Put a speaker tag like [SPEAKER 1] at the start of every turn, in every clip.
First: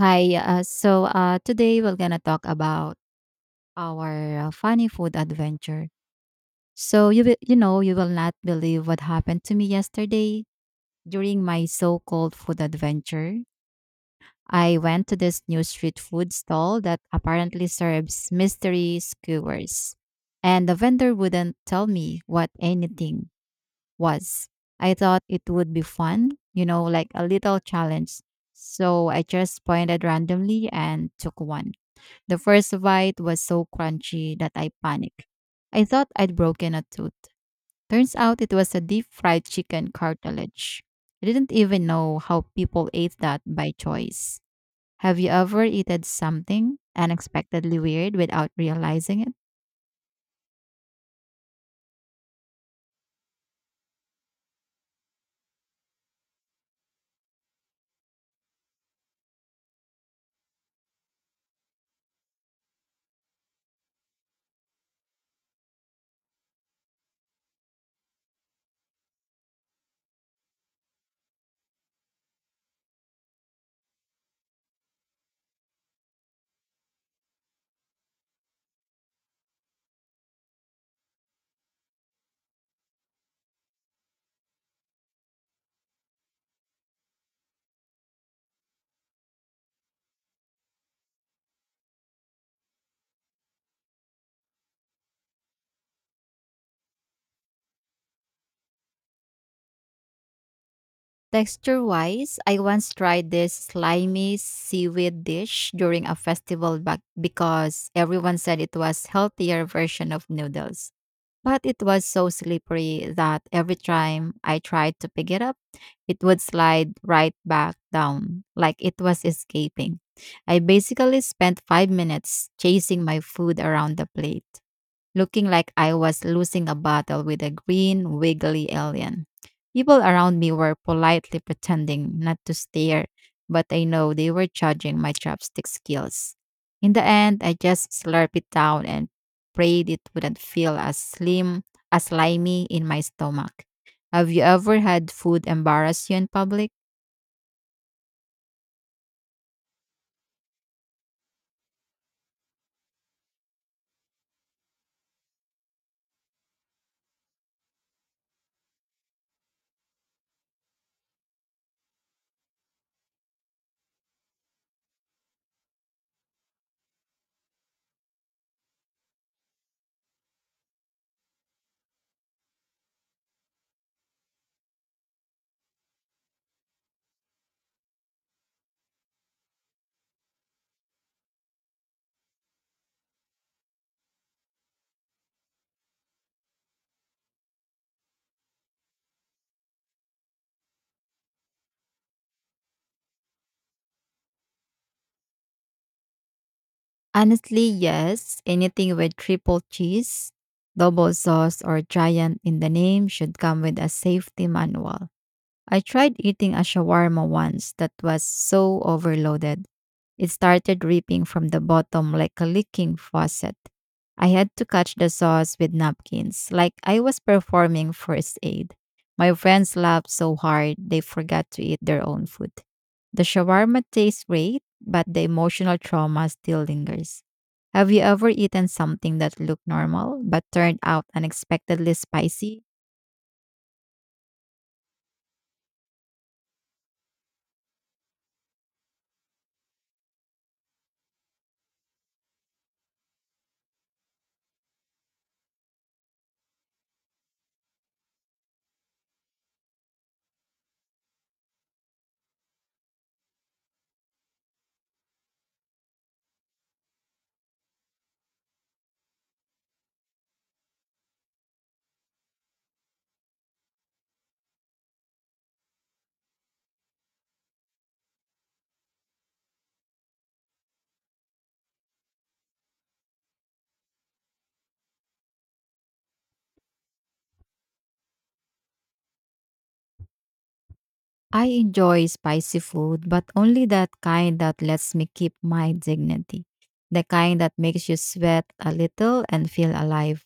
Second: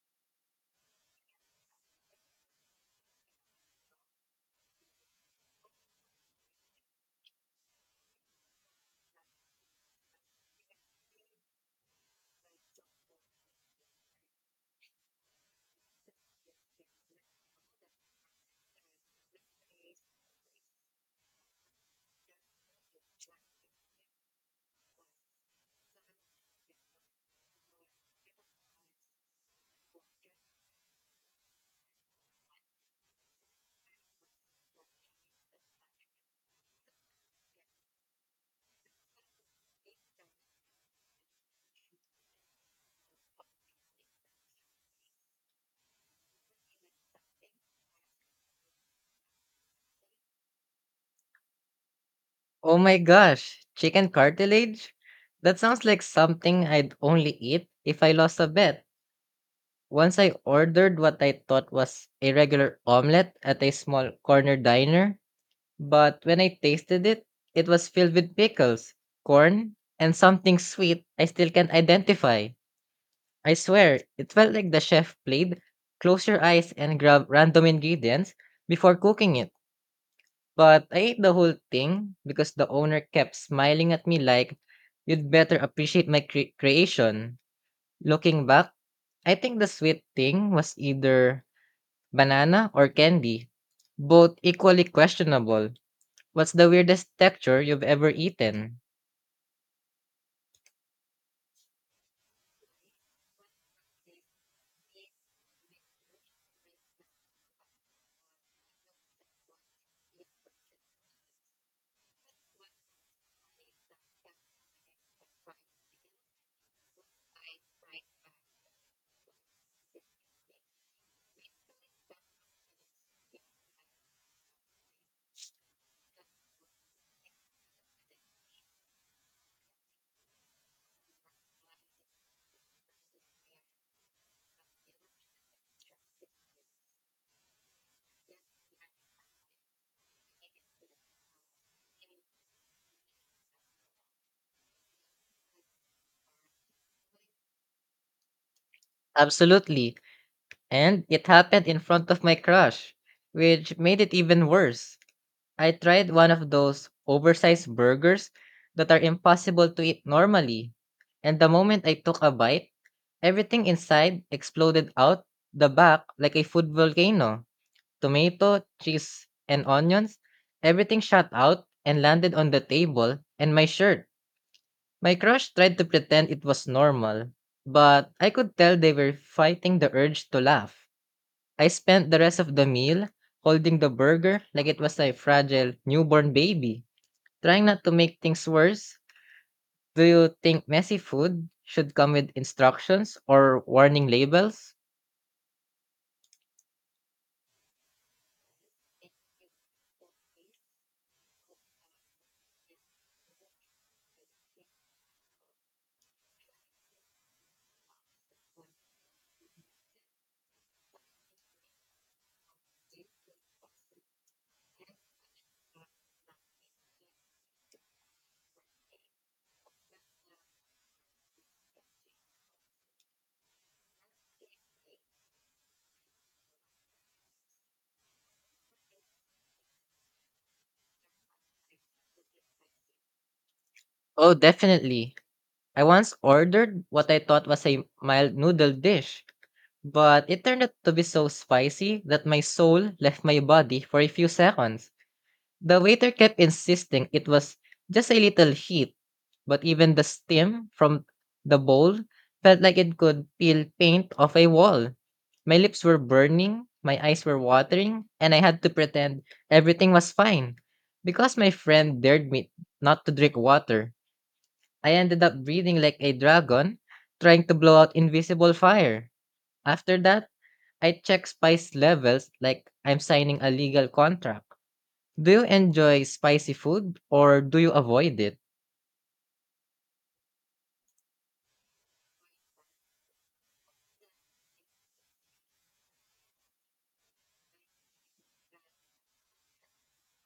[SPEAKER 1] Hi. Today we're gonna talk about our funny food adventure. So you know you will not believe what happened to me yesterday during my so-called food adventure. I went to this new street food stall that apparently serves mystery skewers, and the vendor wouldn't tell me what anything was. I thought it would be fun, you know, like a little challenge. So I just pointed randomly and took one. The first bite was so crunchy that I panicked. I thought I'd broken a tooth. Turns out it was a deep fried chicken cartilage. I didn't even know how people ate that by choice. Have you ever eaten something unexpectedly weird without realizing it?
[SPEAKER 2] Oh my gosh, chicken cartilage? That sounds like something I'd only eat if I lost a bet. Once I ordered what I thought was a regular omelette at a small corner diner, but when I tasted it, it was filled with pickles, corn, and something sweet I still can't identify. I swear, it felt like the chef played close your eyes and grab random ingredients before cooking it. But I ate the whole thing because the owner kept smiling at me like, you'd better appreciate my creation. Looking back, I think the sweet thing was either banana or candy, both equally questionable. What's the weirdest texture you've ever eaten?
[SPEAKER 1] Texture wise, I once tried this slimy seaweed dish during a festival back because everyone said it was healthier version of noodles. But it was so slippery that every time I tried to pick it up, it would slide right back down, like it was escaping. I basically spent 5 minutes chasing my food around the plate looking like I was losing a battle with a green, wiggly alien. People around me were politely pretending not to stare, but I know they were judging my chopstick skills. In the end, I just slurped it down and prayed it wouldn't feel as slimy in my stomach. Have you ever had food embarrass you in public?
[SPEAKER 2] Absolutely. And it happened in front of my crush, which made it even worse. I tried one of those oversized burgers that are impossible to eat normally. And the moment I took a bite, everything inside exploded out the back like a food volcano. Tomato, cheese, and onions. Everything shot out and landed on the table and my shirt. My crush tried to pretend it was normal, but I could tell they were fighting the urge to laugh. I spent the rest of the meal holding the burger like it was a fragile newborn baby. Trying not to make things worse, do you think messy food should come with instructions or warning labels?
[SPEAKER 1] Honestly, yes. Anything with triple cheese, double sauce, or giant in the name should come with a safety manual. I tried eating a shawarma once that was so overloaded. It started dripping from the bottom like a leaking faucet. I had to catch the sauce with napkins, like I was performing first aid. My friends laughed so hard they forgot to eat their own food. The shawarma tastes great, but the emotional trauma still lingers. Have you ever eaten something that looked normal but turned out unexpectedly spicy?
[SPEAKER 2] Oh, definitely. I once ordered what I thought was a mild noodle dish, but it turned out to be so spicy that my soul left my body for a few seconds. The waiter kept insisting it was just a little heat, but even the steam from the bowl felt like it could peel paint off a wall. My lips were burning, my eyes were watering, and I had to pretend everything was fine. Because my friend dared me not to drink water, I ended up breathing like a dragon, trying to blow out invisible fire. After that, I check spice levels like I'm signing a legal contract. Do you enjoy spicy food or do you avoid it?
[SPEAKER 1] I enjoy spicy food, but only that kind that lets me keep my dignity. The kind that makes you sweat a little and feel alive.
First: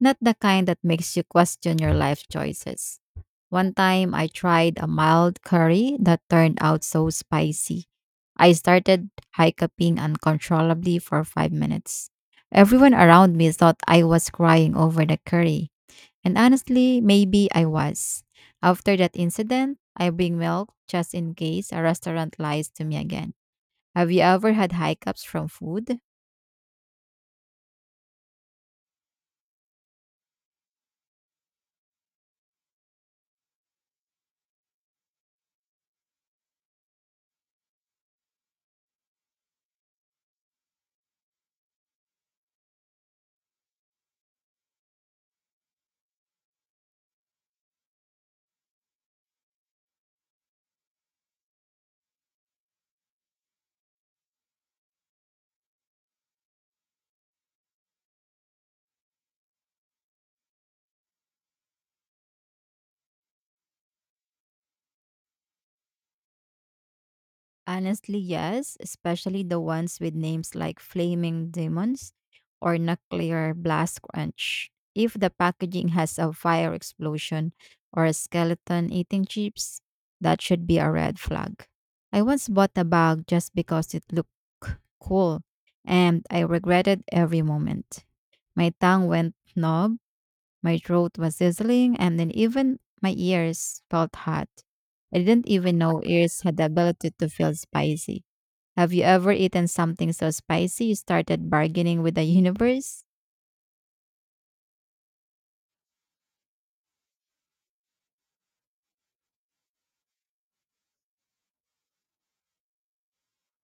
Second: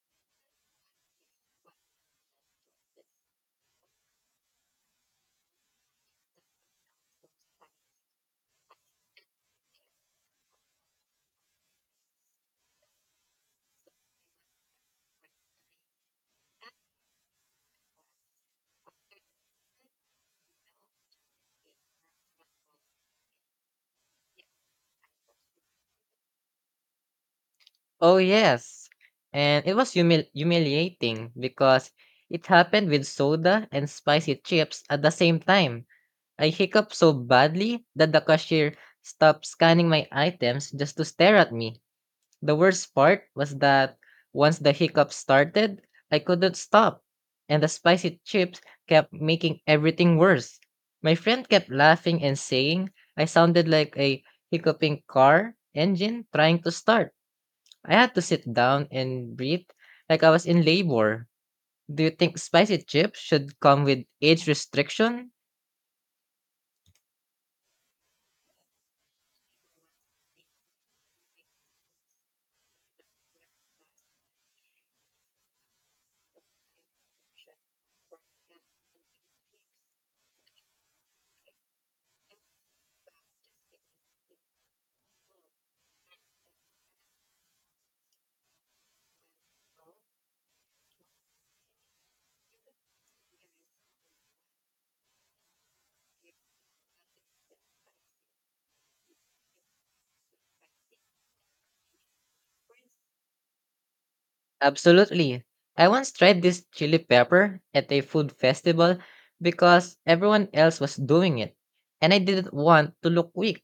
[SPEAKER 1] Not the kind that makes you question your life choices. One time I tried a mild curry that turned out so spicy. I started hiccuping uncontrollably for 5 minutes. Everyone around me thought I was crying over the curry, and honestly, maybe I was. After that incident, I bring milk just in case a restaurant lies to me again. Have you ever had hiccups from food?
[SPEAKER 2] Oh, yes. And it was humiliating because it happened with soda and spicy chips at the same time. I hiccuped so badly that the cashier stopped scanning my items just to stare at me. The worst part was that once the hiccups started, I couldn't stop, and the spicy chips kept making everything worse. My friend kept laughing and saying I sounded like a hiccuping car engine trying to start. I had to sit down and breathe like I was in labor. Do you think spicy chips should come with age restriction?
[SPEAKER 1] Honestly, yes, especially the ones with names like Flaming Demons or Nuclear Blast Crunch. If the packaging has a fire explosion or a skeleton eating chips, that should be a red flag. I once bought a bag just because it looked cool, and I regretted every moment. My tongue went numb, my throat was sizzling, and then even my ears felt hot. I didn't even know ears had the ability to feel spicy. Have you ever eaten something so spicy you started bargaining with the universe?
[SPEAKER 2] Absolutely. I once tried this chili pepper at a food festival because everyone else was doing it, and I didn't want to look weak.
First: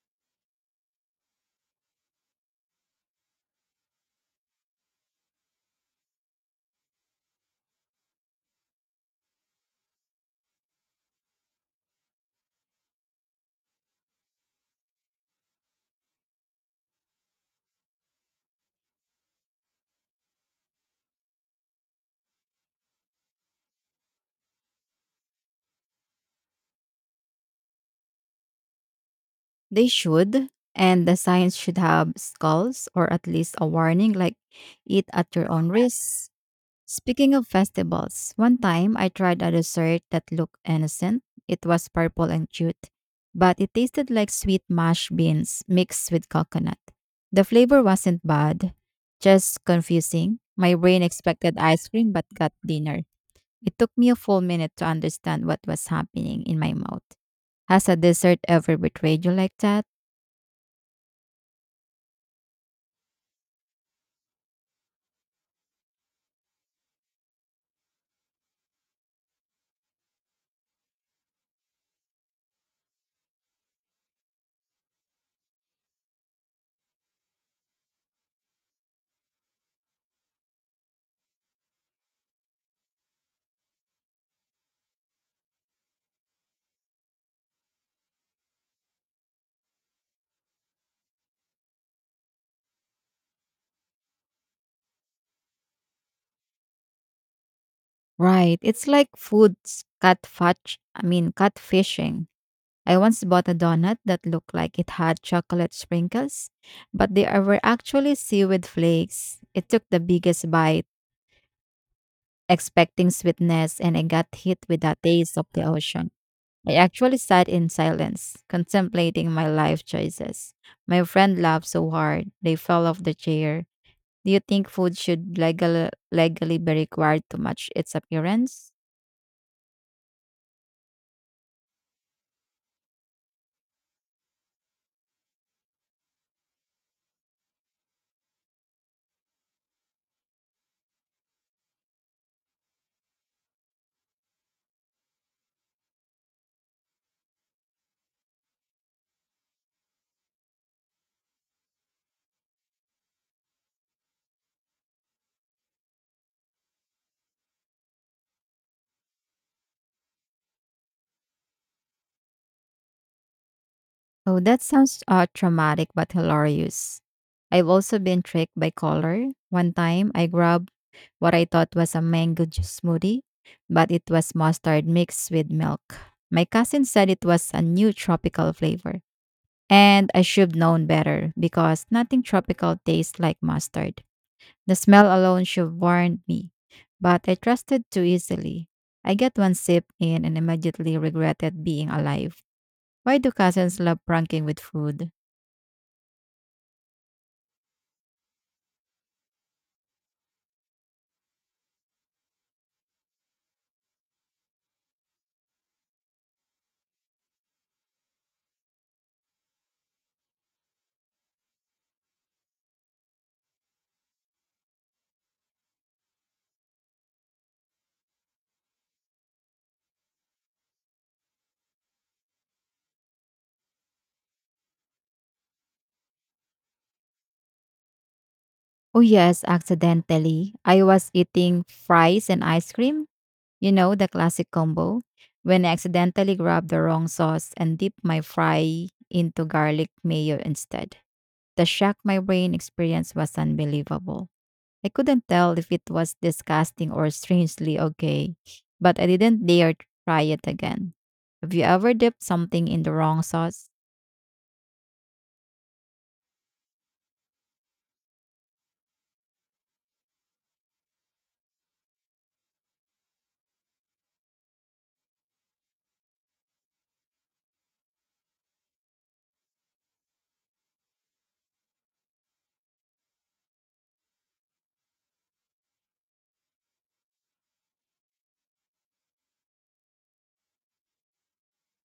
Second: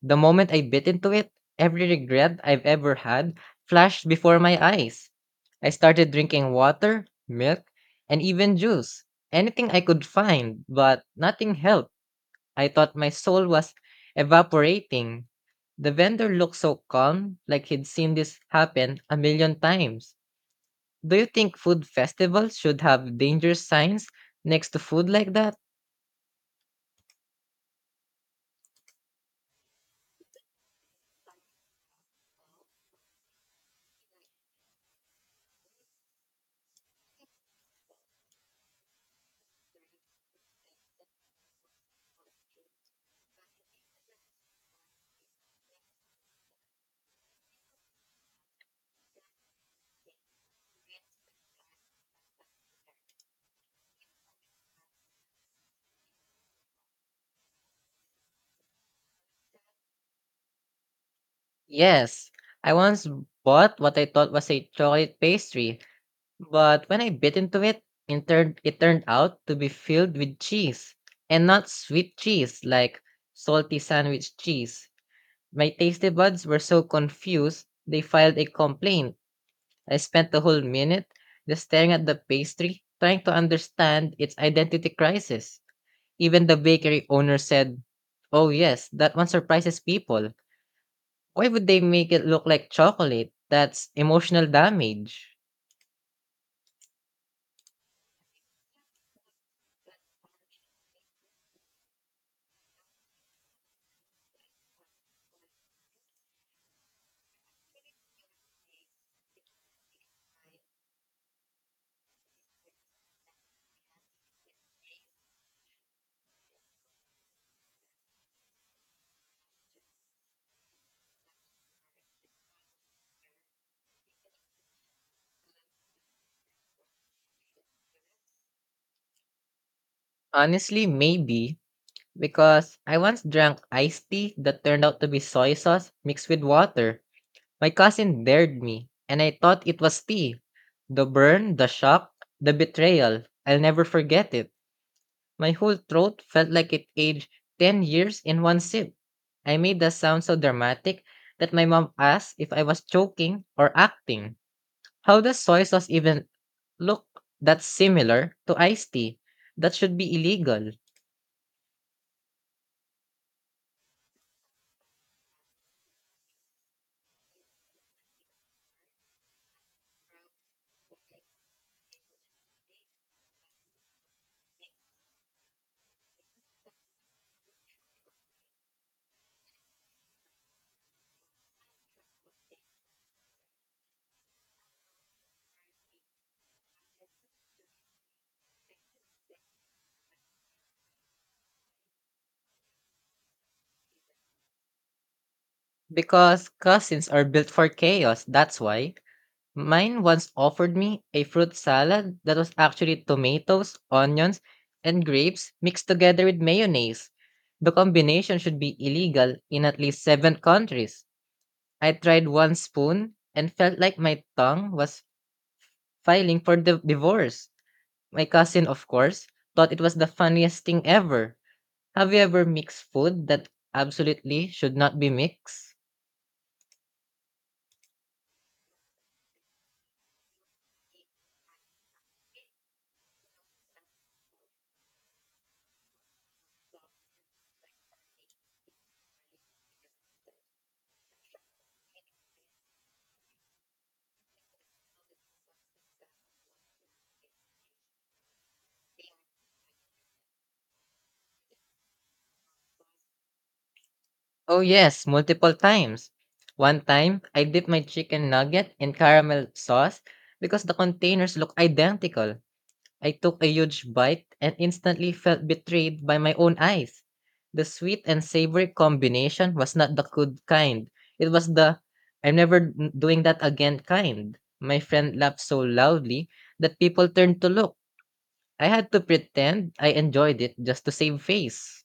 [SPEAKER 2] The moment I bit into it, every regret I've ever had flashed before my eyes. I started drinking water, milk, and even juice. Anything I could find, but nothing helped. I thought my soul was evaporating. The vendor looked so calm, like he'd seen this happen a million times. Do you think food festivals should have danger signs next to food like that?
[SPEAKER 1] They should, and the signs should have skulls or at least a warning like eat at your own risk. Speaking of festivals, one time I tried a dessert that looked innocent. It was purple and cute, but it tasted like sweet mashed beans mixed with coconut. The flavor wasn't bad, just confusing. My brain expected ice cream but got dinner. It took me a full minute to understand what was happening in my mouth. Has a dessert ever betrayed you like that?
[SPEAKER 2] Yes. I once bought what I thought was a chocolate pastry, but when I bit into it, it turned out to be filled with cheese. And not sweet cheese, like salty sandwich cheese. My tasty buds were so confused, they filed a complaint. I spent the whole minute just staring at the pastry, trying to understand its identity crisis. Even the bakery owner said, "Oh yes, that one surprises people. Why would they make it look like chocolate? That's emotional damage."
[SPEAKER 1] Right, it's like food's catfish. Catfishing. I once bought a donut that looked like it had chocolate sprinkles, but were actually seaweed flakes. It took the biggest bite, expecting sweetness, and I got hit with the taste of the ocean. I actually sat in silence, contemplating my life choices. My friend laughed so hard, they fell off the chair. Do you think food should legally be required to match its appearance?
[SPEAKER 2] Honestly, maybe because I once drank iced tea that turned out to be soy sauce mixed with water. My cousin dared me, and I thought it was tea. The burn, the shock, the betrayal. I'll never forget it. My whole throat felt like it aged 10 years in one sip. I made the sound so dramatic that my mom asked if I was joking or acting. How does soy sauce even look that similar to iced tea? That should be illegal.
[SPEAKER 1] Oh, that sounds traumatic but hilarious. I've also been tricked by color. One time, I grabbed what I thought was a mango juice smoothie, but it was mustard mixed with milk. My cousin said it was a new tropical flavor, and I should known better because nothing tropical tastes like mustard. The smell alone should warned me, but I trusted too easily. I get one sip in and immediately regretted being alive. Why do cousins love pranking with food?
[SPEAKER 2] Because cousins are built for chaos, that's why. Mine once offered me a fruit salad that was actually tomatoes, onions, and grapes mixed together with mayonnaise. The combination should be illegal in at least seven countries. I tried one spoon and felt like my tongue was filing for the divorce. My cousin, of course, thought it was the funniest thing ever. Have you ever mixed food that absolutely should not be mixed?
[SPEAKER 1] Oh, yes, accidentally. I was eating fries and ice cream, you know, the classic combo, when I accidentally grabbed the wrong sauce and dipped my fry into garlic mayo instead. The shock my brain experienced was unbelievable. I couldn't tell if it was disgusting or strangely okay, but I didn't dare try it again. Have you ever dipped something in the wrong sauce?
[SPEAKER 2] Oh, yes, multiple times. One time, I dipped my chicken nugget in caramel sauce because the containers look identical. I took a huge bite and instantly felt betrayed by my own eyes. The sweet and savory combination was not the good kind. It was the I'm never doing that again kind. My friend laughed so loudly that people turned to look. I had to pretend I enjoyed it just to save face.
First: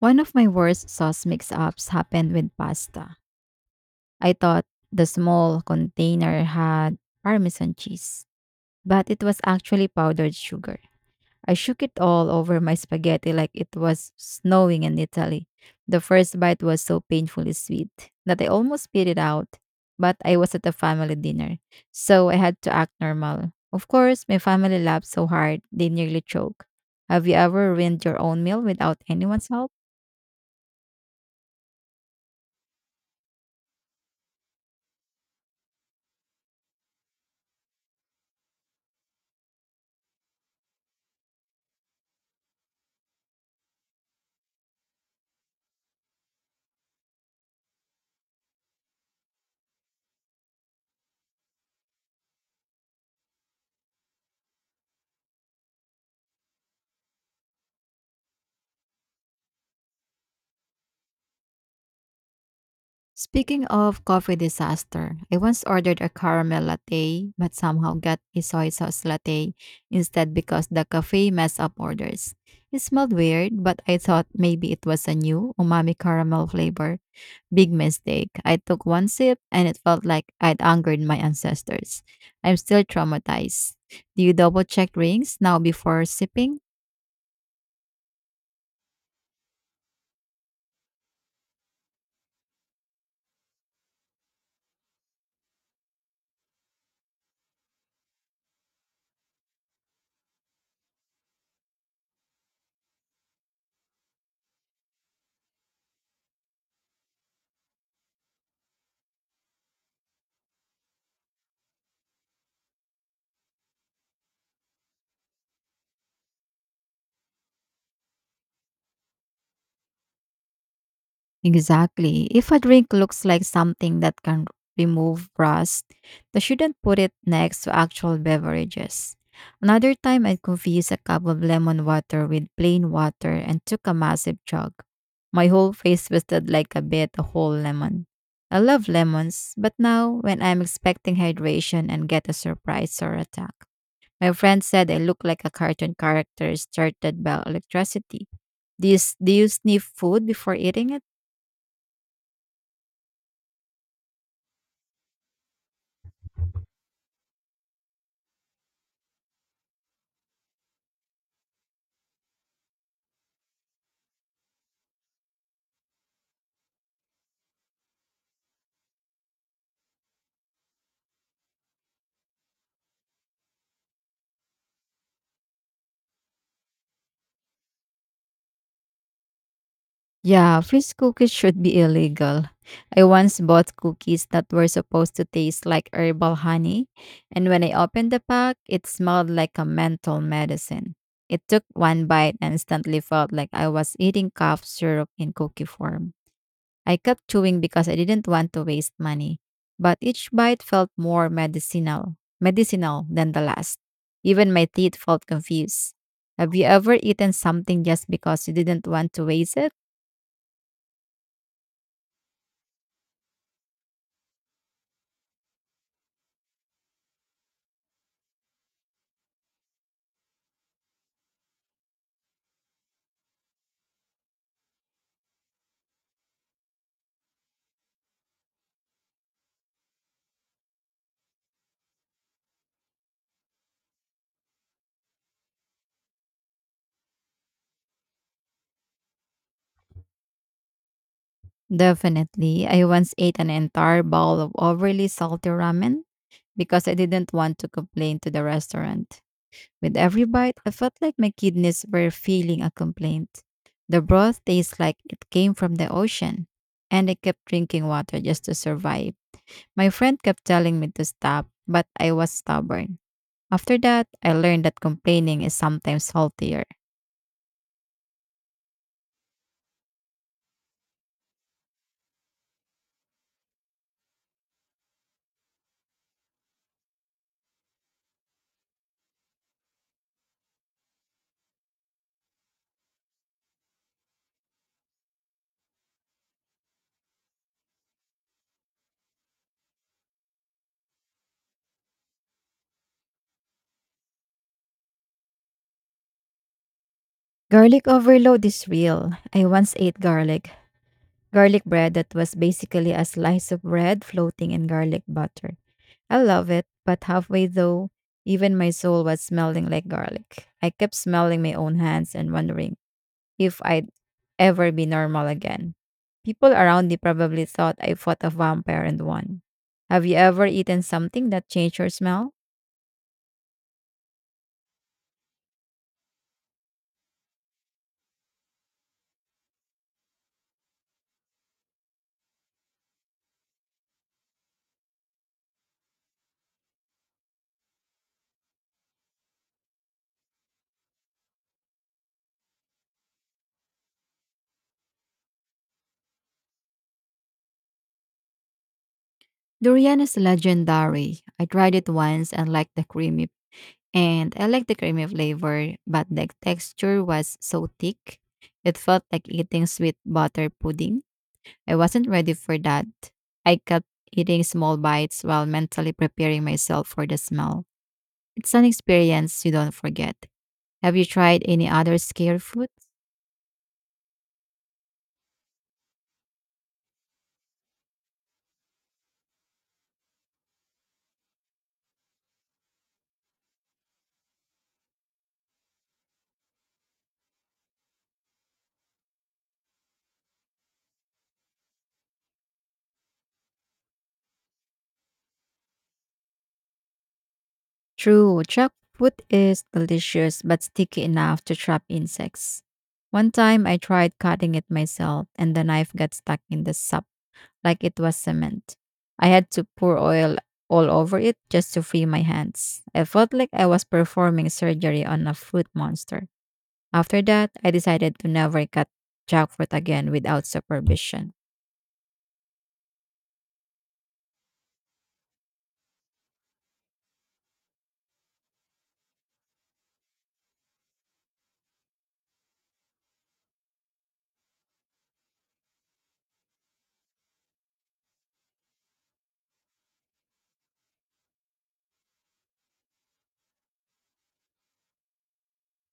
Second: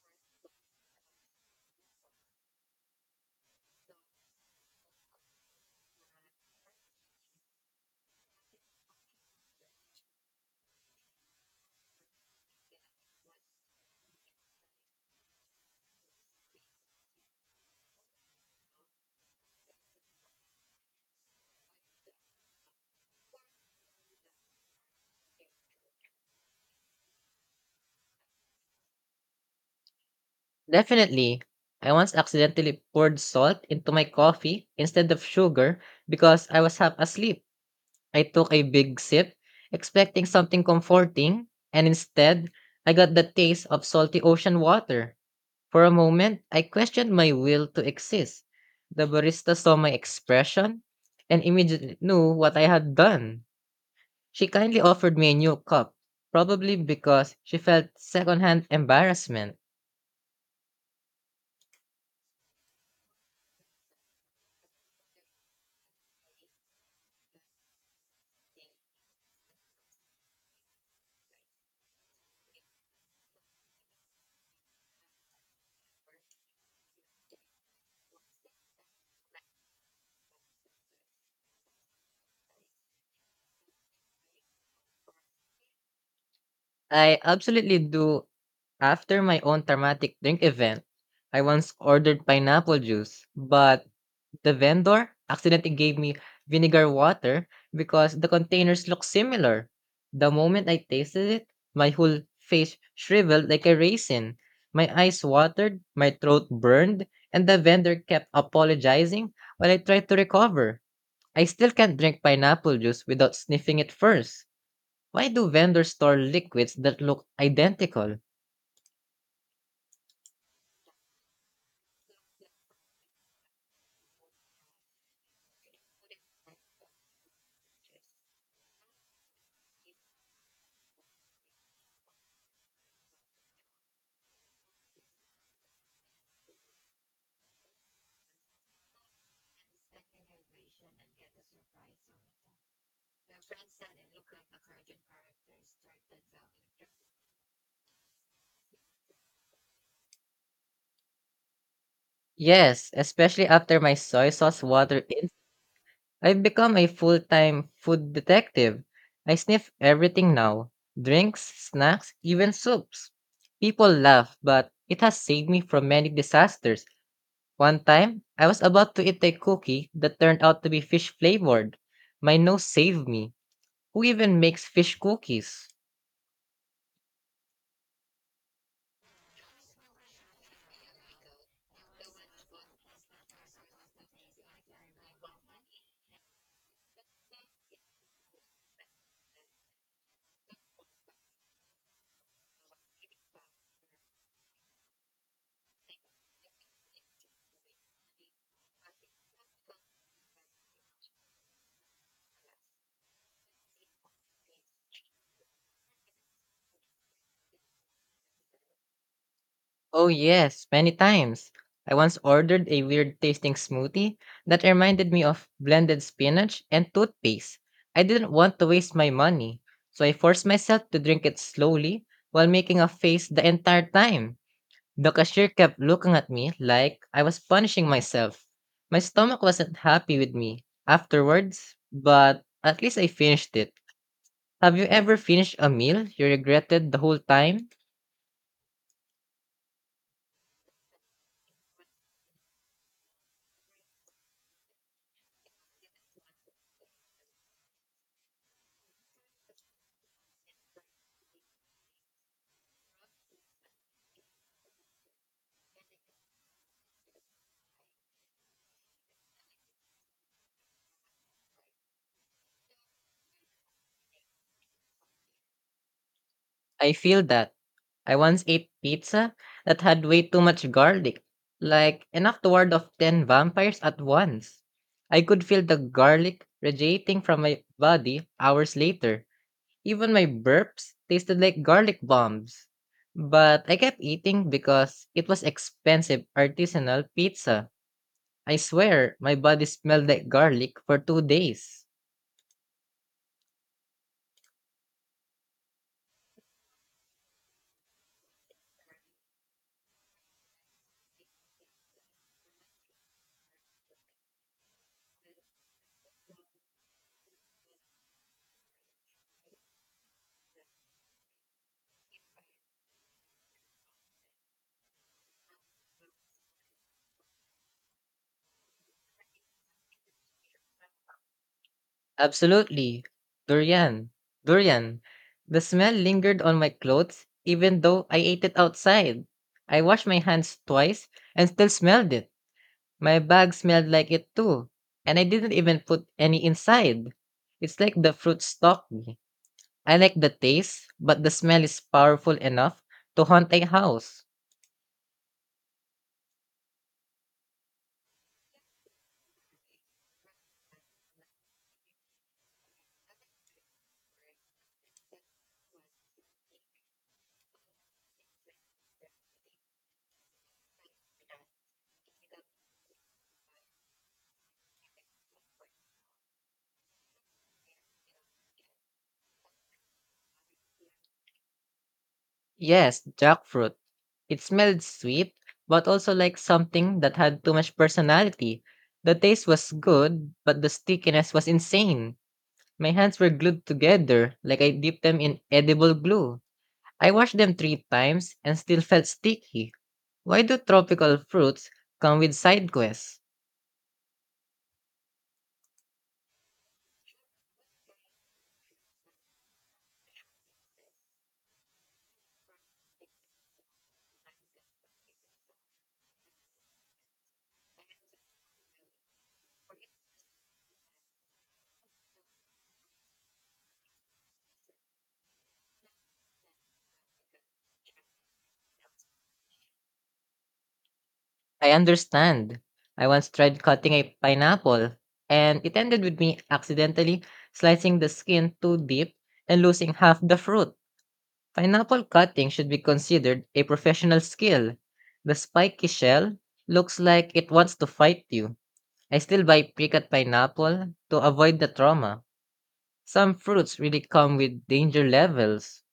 [SPEAKER 1] One of my worst sauce mix ups happened with pasta. I thought the small container had Parmesan cheese, but it was actually powdered sugar. I shook it all over my spaghetti like it was snowing in Italy. The first bite was so painfully sweet that I almost spit it out, but I was at a family dinner, so I had to act normal. Of course, my family laughed so hard they nearly choked. Have you ever ruined your own meal without anyone's help?
[SPEAKER 2] Definitely, I once accidentally poured salt into my coffee instead of sugar because I was half asleep. I took a big sip, expecting something comforting, and instead, I got the taste of salty ocean water. For a moment, I questioned my will to exist. The barista saw my expression and immediately knew what I had done. She kindly offered me a new cup, probably because she felt secondhand embarrassment.
[SPEAKER 1] Speaking of coffee disaster, I once ordered a caramel latte but somehow got a soy sauce latte instead because the cafe messed up orders. It smelled weird, but I thought maybe it was a new umami caramel flavor. Big mistake. I took one sip and it felt like I'd angered my ancestors. I'm still traumatized. Do you double check rings now before sipping?
[SPEAKER 2] I absolutely do after my own traumatic drink event. I once ordered pineapple juice, but the vendor accidentally gave me vinegar water because the containers look similar. The moment I tasted it, my whole face shriveled like a raisin. My eyes watered, my throat burned, and the vendor kept apologizing while I tried to recover. I still can't drink pineapple juice without sniffing it first. Why do vendors store liquids that look identical?
[SPEAKER 1] Exactly. If a drink looks like something that can remove rust, they shouldn't put it next to actual beverages. Another time, I confused a cup of lemon water with plain water and took a massive chug. My whole face twisted like a bit a whole lemon. I love lemons, but now when I'm expecting hydration and get a surprise or attack, my friend said I look like a cartoon character started by electricity. Do you sniff food before eating it?
[SPEAKER 2] Yes, especially after my soy sauce water, I've become a full-time food detective. I sniff everything now: drinks, snacks, even soups. People laugh, but it has saved me from many disasters. One time, I was about to eat a cookie that turned out to be fish flavored. My nose saved me. Who even makes fish cookies?
[SPEAKER 1] Yeah, freeze cookies should be illegal. I once bought cookies that were supposed to taste like herbal honey, and when I opened the pack, it smelled like a mental medicine. It took one bite and instantly felt like I was eating cough syrup in cookie form. I kept chewing because I didn't want to waste money, but each bite felt more medicinal than the last. Even my teeth felt confused. Have you ever eaten something just because you didn't want to waste it?
[SPEAKER 2] Oh, yes, many times. I once ordered a weird tasting smoothie that reminded me of blended spinach and toothpaste. I didn't want to waste my money, so I forced myself to drink it slowly while making a face the entire time. The cashier kept looking at me like I was punishing myself. My stomach wasn't happy with me afterwards, but at least I finished it. Have you ever finished a meal you regretted the whole time?
[SPEAKER 1] Definitely. I once ate an entire bowl of overly salty ramen because I didn't want to complain to the restaurant. With every bite, I felt like my kidneys were feeling a complaint. The broth tastes like it came from the ocean, and I kept drinking water just to survive. My friend kept telling me to stop, but I was stubborn. After that, I learned that complaining is sometimes healthier.
[SPEAKER 2] I feel that. I once ate pizza that had way too much garlic, like enough to ward off 10 vampires at once. I could feel the garlic radiating from my body hours later. Even my burps tasted like garlic bombs. But I kept eating because it was expensive artisanal pizza. I swear, my body smelled like garlic for 2 days.
[SPEAKER 1] Garlic overload is real. I once ate garlic. Garlic bread that was basically a slice of bread floating in garlic butter. I love it, but halfway though, even my soul was smelling like garlic. I kept smelling my own hands and wondering if I'd ever be normal again. People around me probably thought I fought a vampire and won. Have you ever eaten something that changed your smell?
[SPEAKER 2] Absolutely. Durian. Durian. The smell lingered on my clothes even though I ate it outside. I washed my hands twice and still smelled it. My bag smelled like it too. And I didn't even put any inside. It's like the fruit stalked me. I like the taste, but the smell is powerful enough to haunt a house.
[SPEAKER 1] Durian is legendary. I tried it once and liked the creamy flavor, but the texture was so thick. It felt like eating sweet butter pudding. I wasn't ready for that. I kept eating small bites while mentally preparing myself for the smell. It's an experience you don't forget. Have you tried any other scare food?
[SPEAKER 2] Yes, jackfruit. It smelled sweet, but also like something that had too much personality. The taste was good, but the stickiness was insane. My hands were glued together, like I dipped them in edible glue. I washed them three times and still felt sticky. Why do tropical fruits come with side quests?
[SPEAKER 1] True, trap food is delicious but sticky enough to trap insects. One time I tried cutting it myself and the knife got stuck in the sap like it was cement. I had to pour oil all over it just to free my hands. I felt like I was performing surgery on a fruit monster. After that, I decided to never cut jackfruit again without supervision.
[SPEAKER 2] I understand. I once tried cutting a pineapple, and it ended with me accidentally slicing the skin too deep and losing half the fruit. Pineapple cutting should be considered a professional skill. The spiky shell looks like it wants to fight you. I still buy pre-cut pineapple to avoid the trauma. Some fruits really come with danger levels.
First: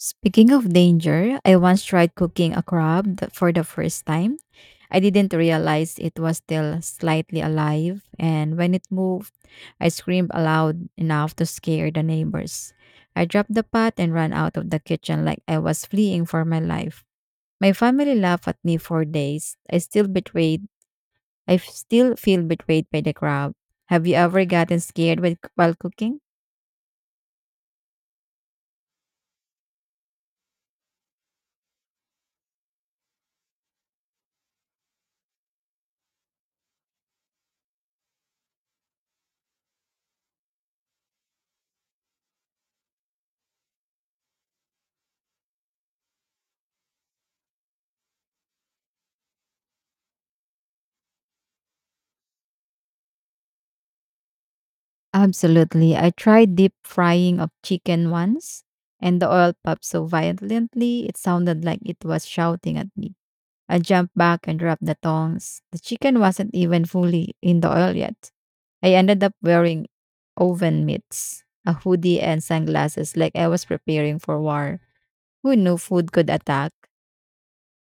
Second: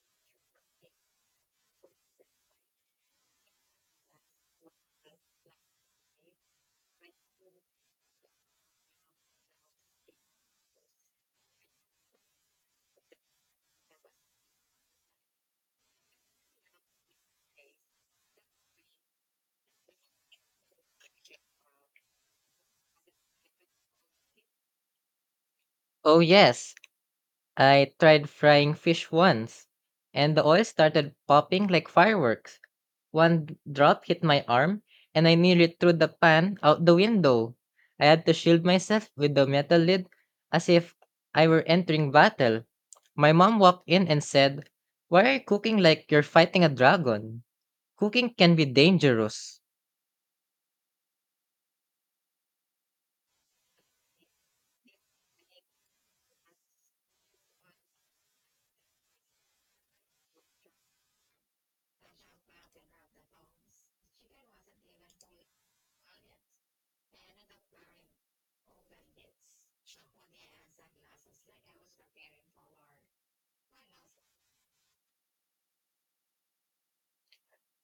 [SPEAKER 1] Speaking of danger, I once tried cooking a for the first time. I didn't realize it was still slightly alive, and when it moved, I screamed aloud enough to scare the neighbors. I dropped the pot and ran out of the kitchen like I was fleeing for my life. My family laughed at me for days. I still betrayed I f- still feel betrayed by the crowd. Have you ever gotten scared while cooking?
[SPEAKER 2] Oh yes, I tried frying fish once, and the oil started popping like fireworks. One drop hit my arm, and I nearly threw the pan out the window. I had to shield myself with the metal lid as if I were entering battle. My mom walked in and said, why are you cooking like you're fighting a dragon? Cooking can be dangerous.
[SPEAKER 1] Absolutely. I tried deep frying of chicken once, and the oil popped so violently it sounded like it was shouting at me. I jumped back and dropped the tongs. The chicken wasn't even fully in the oil yet. I ended up wearing oven mitts, a hoodie, and sunglasses like I was preparing for war. Who knew food could attack?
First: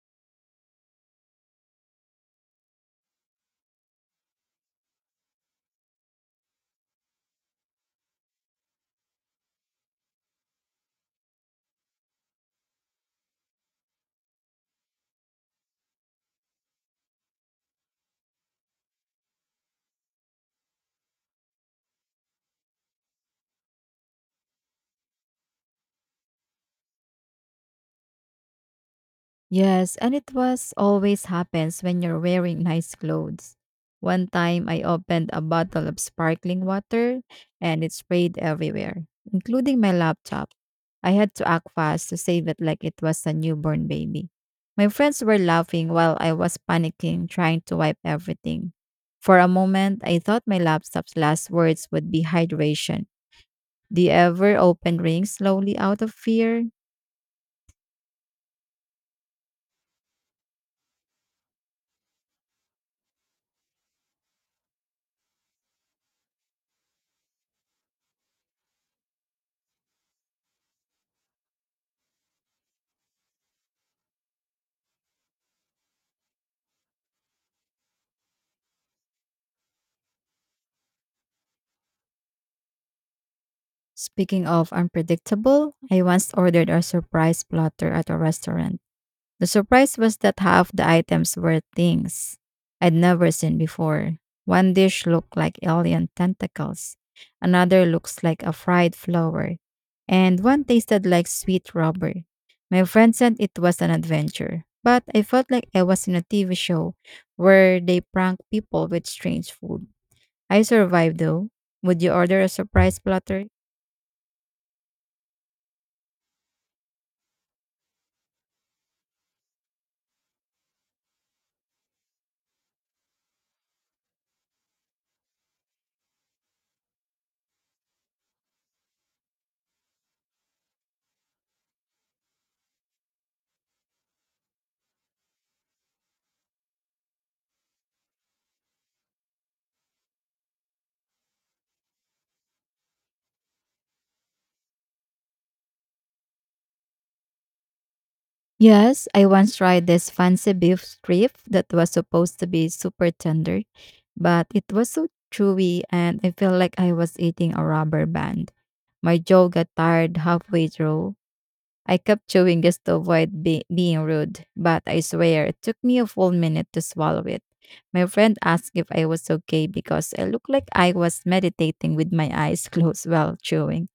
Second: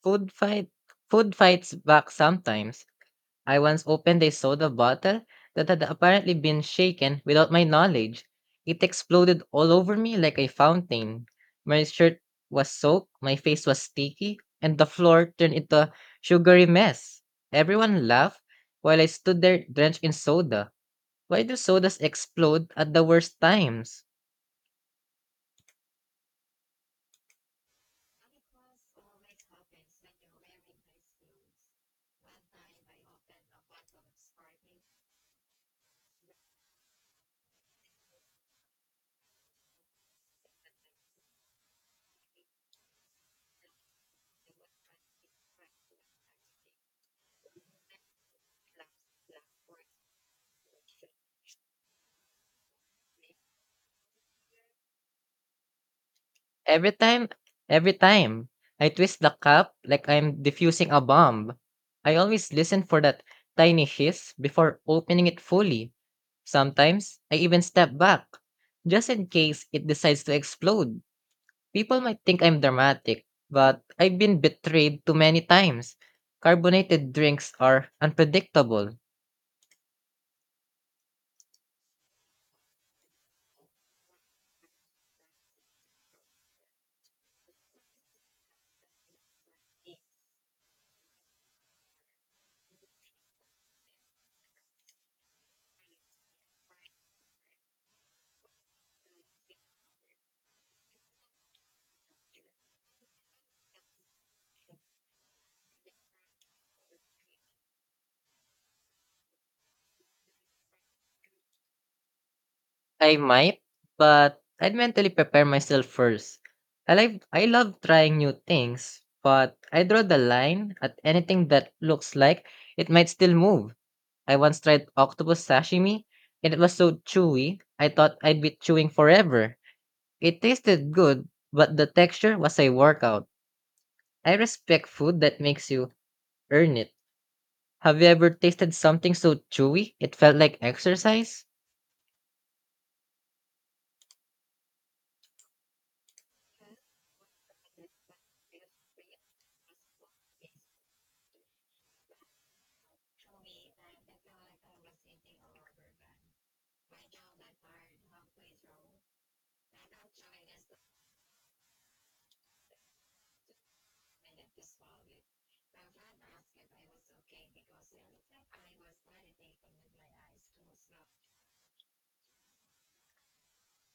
[SPEAKER 2] Food fight Food fights back sometimes. I once opened a soda bottle that had apparently been shaken without my knowledge. It exploded all over me like a fountain. My shirt was soaked, my face was sticky, and the floor turned into a sugary mess. Everyone laughed while I stood there drenched in soda. Why do sodas explode at the worst times?
[SPEAKER 1] Yes, and it was always happens when you're wearing nice clothes. One time I opened a bottle of sparkling water and it sprayed everywhere, including my laptop. I had to act fast to save it like it was a newborn baby. My friends were laughing while I was panicking, trying to wipe everything. For a moment, I thought my laptop's last words would be hydration. Do you ever open rings slowly out of fear?
[SPEAKER 2] Every time every time I twist the cap like I'm defusing a bomb, I always listen for that tiny hiss before opening it fully. Sometimes I even step back, just in case it decides to explode. People might think I'm dramatic, but I've been betrayed too many times. Carbonated drinks are unpredictable.
[SPEAKER 1] Speaking of unpredictable, I once ordered a surprise platter at a restaurant. The surprise was that half the items were things I'd never seen before. One dish looked like alien tentacles, another looks like a fried flower, and one tasted like sweet rubber. My friend said it was an adventure, but I felt like I was in a TV show where they prank people with strange food. I survived though. Would you order a surprise
[SPEAKER 2] I
[SPEAKER 1] platter?
[SPEAKER 2] might, but I'd mentally prepare myself first. I love trying new things, but I draw the line at anything that looks like it might still move. I once tried octopus sashimi, and it was so chewy, I thought I'd be chewing forever. It tasted good, but the texture was a workout. I respect food that makes you earn it. Have you ever tasted something so chewy it felt like exercise?
[SPEAKER 1] Yes, I once tried this fancy beef strip that was supposed to be super tender, but it was so chewy and I felt like I was eating a rubber band. My jaw got tired halfway through. I kept chewing just to avoid being rude, but I swear it took me a full minute to swallow it. My friend asked if I was okay because I looked like I was meditating with my eyes closed while chewing.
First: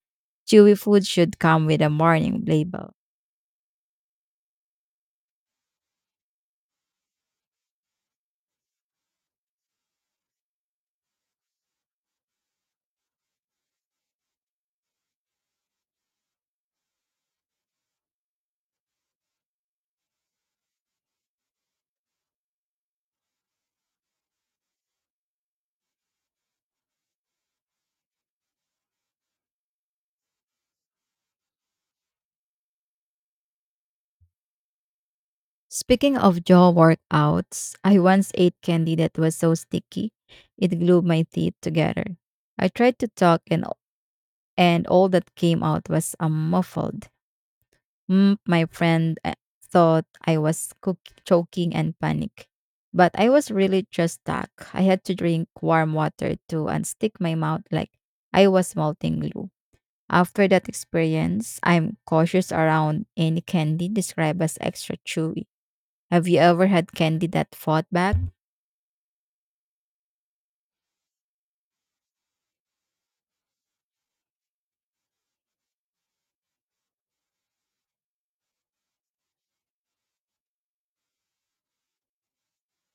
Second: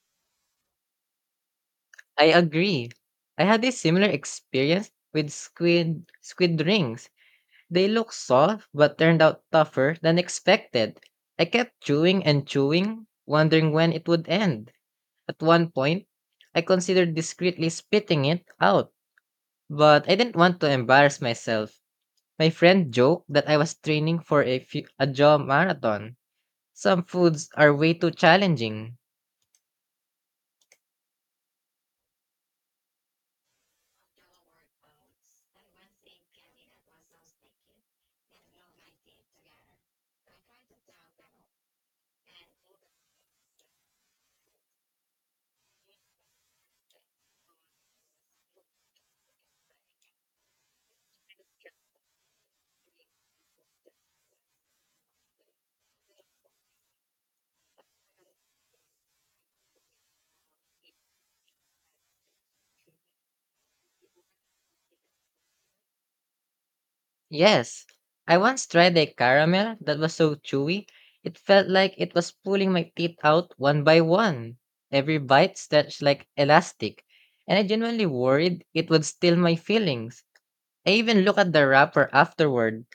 [SPEAKER 1] Chewy food should come with a
[SPEAKER 2] I
[SPEAKER 1] warning
[SPEAKER 2] agree.
[SPEAKER 1] label.
[SPEAKER 2] I had a similar experience with squid rings. They look soft but turned out tougher than expected. I kept chewing and chewing, wondering when it would end. At one point, I considered discreetly spitting it out, but I didn't want to embarrass myself. My friend joked that I was training for a jaw marathon. Some foods are way too challenging.
[SPEAKER 1] Speaking of jaw workouts, I once ate candy that was so sticky it glued my teeth together. I tried to talk and all that came out was a muffled. Mm, my friend thought I was choking and panic. But I was really just stuck. I had to drink warm water to unstick my mouth like I was melting glue. After that experience, I'm cautious around any candy described as extra chewy. Have you ever had candy that
[SPEAKER 2] Yes,
[SPEAKER 1] fought back?
[SPEAKER 2] I once tried a caramel that was so chewy, it felt like it was pulling my teeth out one by one. Every bite stretched like elastic, and I genuinely worried it would steal my feelings. I even looked at the wrapper afterward,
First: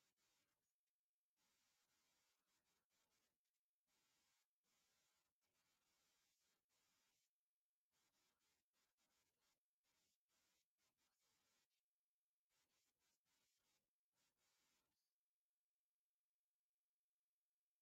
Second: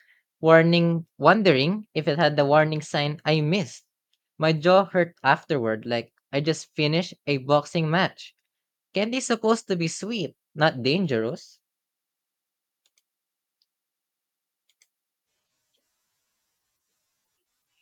[SPEAKER 2] wondering if it had the warning sign I missed. My jaw hurt afterward, like I just finished a boxing match. Candy's supposed to be sweet, not dangerous.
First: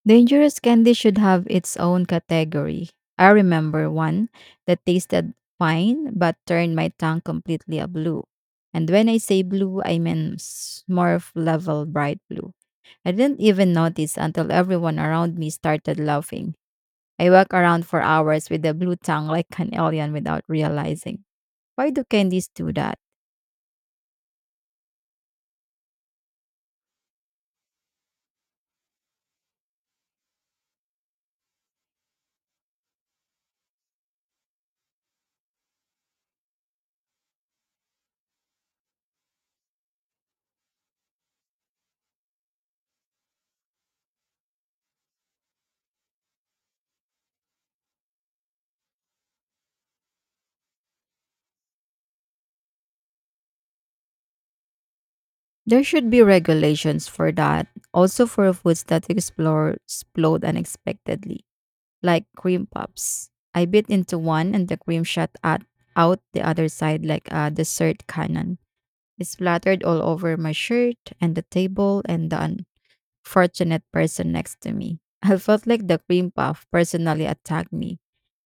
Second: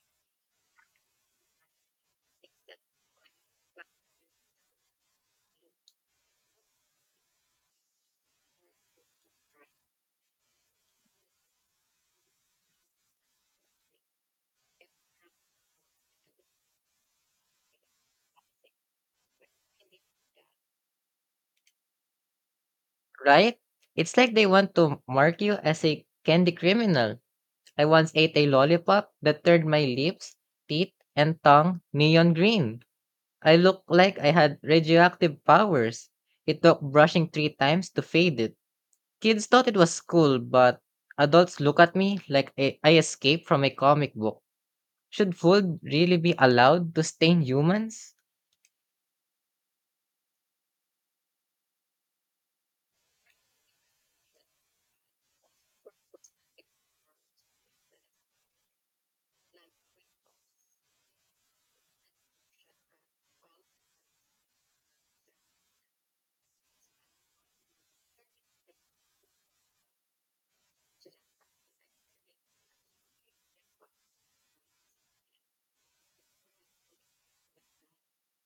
[SPEAKER 1] Dangerous candy should have its own category. I remember one that tasted fine but turned my tongue completely a blue. And when I say blue, I mean smurf level bright blue. I didn't even notice until everyone around me started laughing. I walked around for hours with a blue tongue like an alien without realizing. Why do candies do that?
[SPEAKER 2] Right? It's like they want to mark you as a candy criminal. I once ate a lollipop that turned my lips, teeth, and tongue neon green. I looked like I had radioactive powers. It took brushing three times to fade it. Kids thought it was cool, but adults look at me like I escaped from a comic book. Should food really be allowed to stain humans?
[SPEAKER 1] There should be regulations for that. Also for foods that explore explode unexpectedly, like cream puffs. I bit into one and the cream shot at, out the other side like a dessert cannon. It splattered all over my shirt and the table and the unfortunate person next to me. I felt like the cream puff personally attacked me.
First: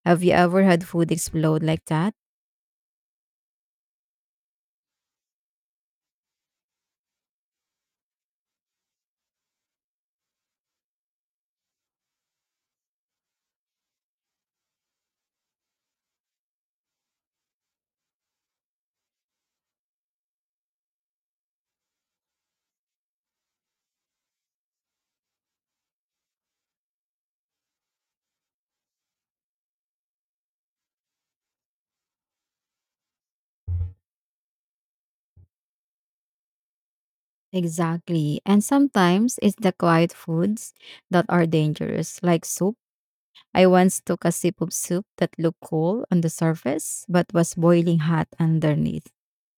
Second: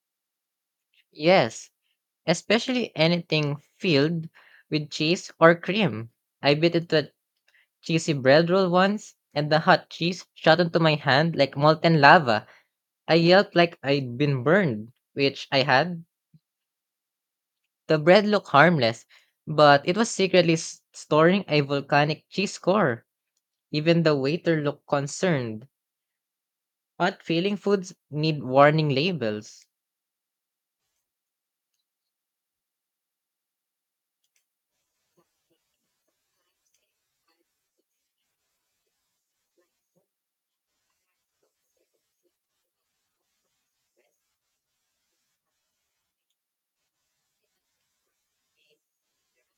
[SPEAKER 1] Have you ever had food explode
[SPEAKER 2] Yes,
[SPEAKER 1] like that?
[SPEAKER 2] especially anything filled with cheese or cream. I bit into cheesy bread roll once, and the hot cheese shot into my hand like molten lava. I yelped like I'd been burned, which I had. The bread looked harmless, but it was secretly storing a volcanic cheese core. Even the waiter looked concerned. Odd feeling foods need warning labels.
[SPEAKER 1] Exactly. And sometimes it's the quiet foods that are dangerous, like soup. I once took a sip of soup that looked cool on the surface but was boiling hot underneath.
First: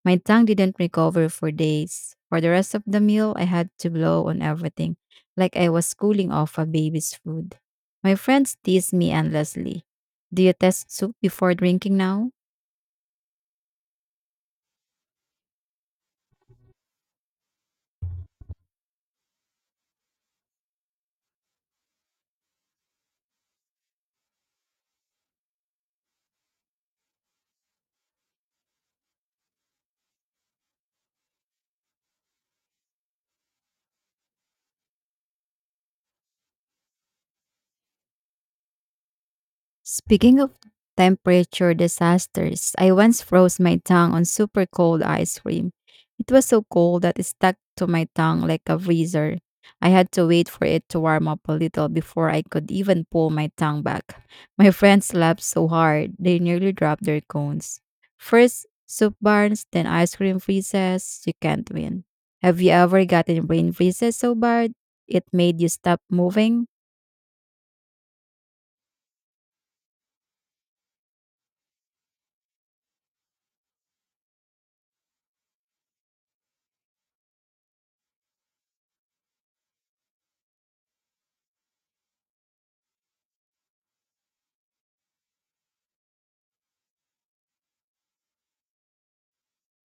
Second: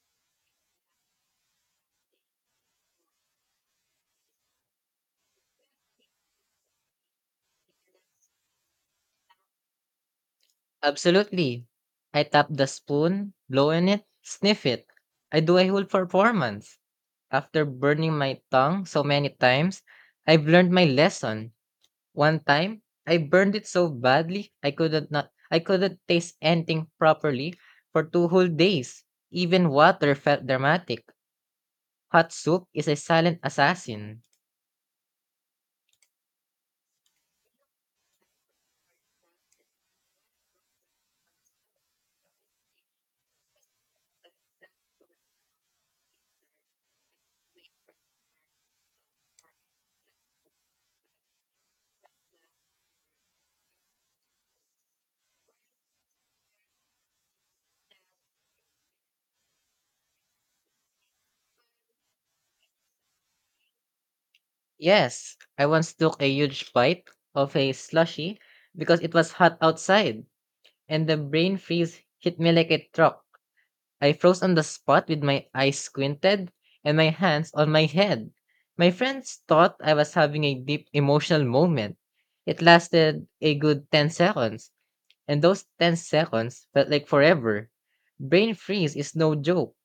[SPEAKER 1] My tongue didn't recover for days. For the rest of the meal, I had to blow on everything, like I was cooling off a baby's food. My friends teased me endlessly. Do you test soup before
[SPEAKER 2] Absolutely.
[SPEAKER 1] drinking
[SPEAKER 2] I
[SPEAKER 1] now?
[SPEAKER 2] tap the spoon, blow in it, sniff it. I do a whole performance. After burning my tongue so many times, I've learned my lesson. One time, I burned it so badly I couldn't taste anything properly for two whole days. Even water felt dramatic. Hot soup is a silent assassin.
[SPEAKER 1] Speaking of temperature disasters, I once froze my tongue on super cold ice cream. It was so cold that it stuck to my tongue like a freezer. I had to wait for it to warm up a little before I could even pull my tongue back. My friends laughed so hard, they nearly dropped their cones. First, soup burns, then ice cream freezes. You can't win. Have you ever gotten brain freezes so bad it
[SPEAKER 2] Yes,
[SPEAKER 1] made
[SPEAKER 2] I
[SPEAKER 1] you
[SPEAKER 2] once
[SPEAKER 1] stop
[SPEAKER 2] took a
[SPEAKER 1] moving?
[SPEAKER 2] huge bite of a slushy because it was hot outside, and the brain freeze hit me like a truck. I froze on the spot with my eyes squinted and my hands on my head. My friends thought I was having a deep emotional moment. It lasted a good 10 seconds, and those 10 seconds felt like forever. Brain freeze is no joke.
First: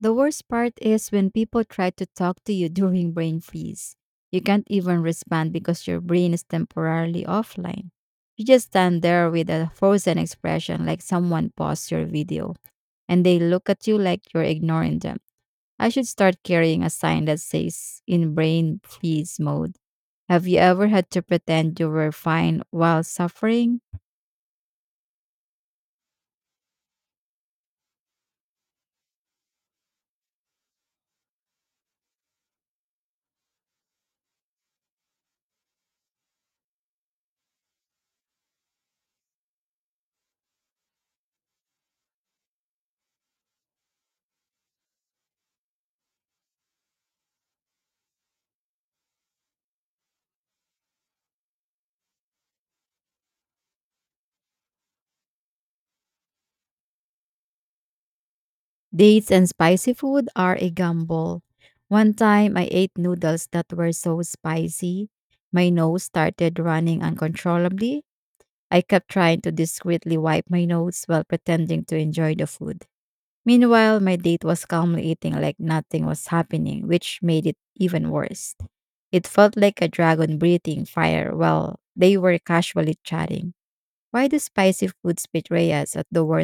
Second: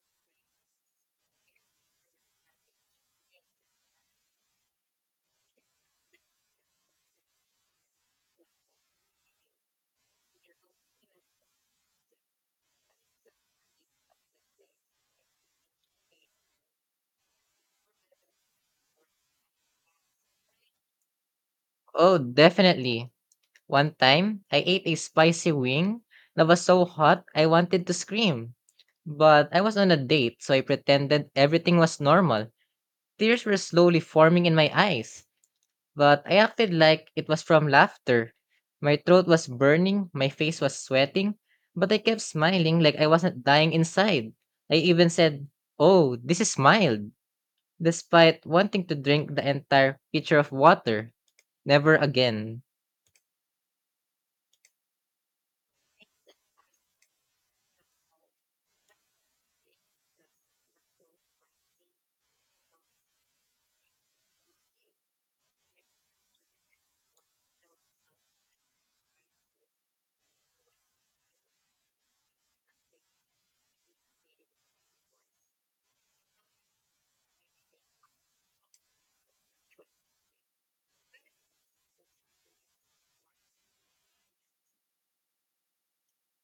[SPEAKER 1] The worst part is when people try to talk to you during brain freeze. You can't even respond because your brain is temporarily offline. You just stand there with a frozen expression like someone paused your video and they look at you like you're ignoring them. I should start carrying a sign that says in brain freeze mode. Have you ever had to pretend you were
[SPEAKER 2] Oh,
[SPEAKER 1] fine while
[SPEAKER 2] definitely.
[SPEAKER 1] suffering?
[SPEAKER 2] One time, I ate a spicy wing that was so hot I wanted to scream. But I was on a date, so I pretended everything was normal. Tears were slowly forming in my eyes, but I acted like it was from laughter. My throat was burning, my face was sweating, but I kept smiling like I wasn't dying inside. I even said, "Oh, this is mild," despite wanting to drink the entire pitcher of water. Never again.
[SPEAKER 1] Dates and spicy food are a gamble. One time I ate noodles that were so spicy, my nose started running uncontrollably. I kept trying to discreetly wipe my nose while pretending to enjoy the food. Meanwhile, my date was calmly eating like nothing was happening, which made it even worse. It felt like a dragon breathing fire while they were casually chatting. Why do spicy foods betray us at the worst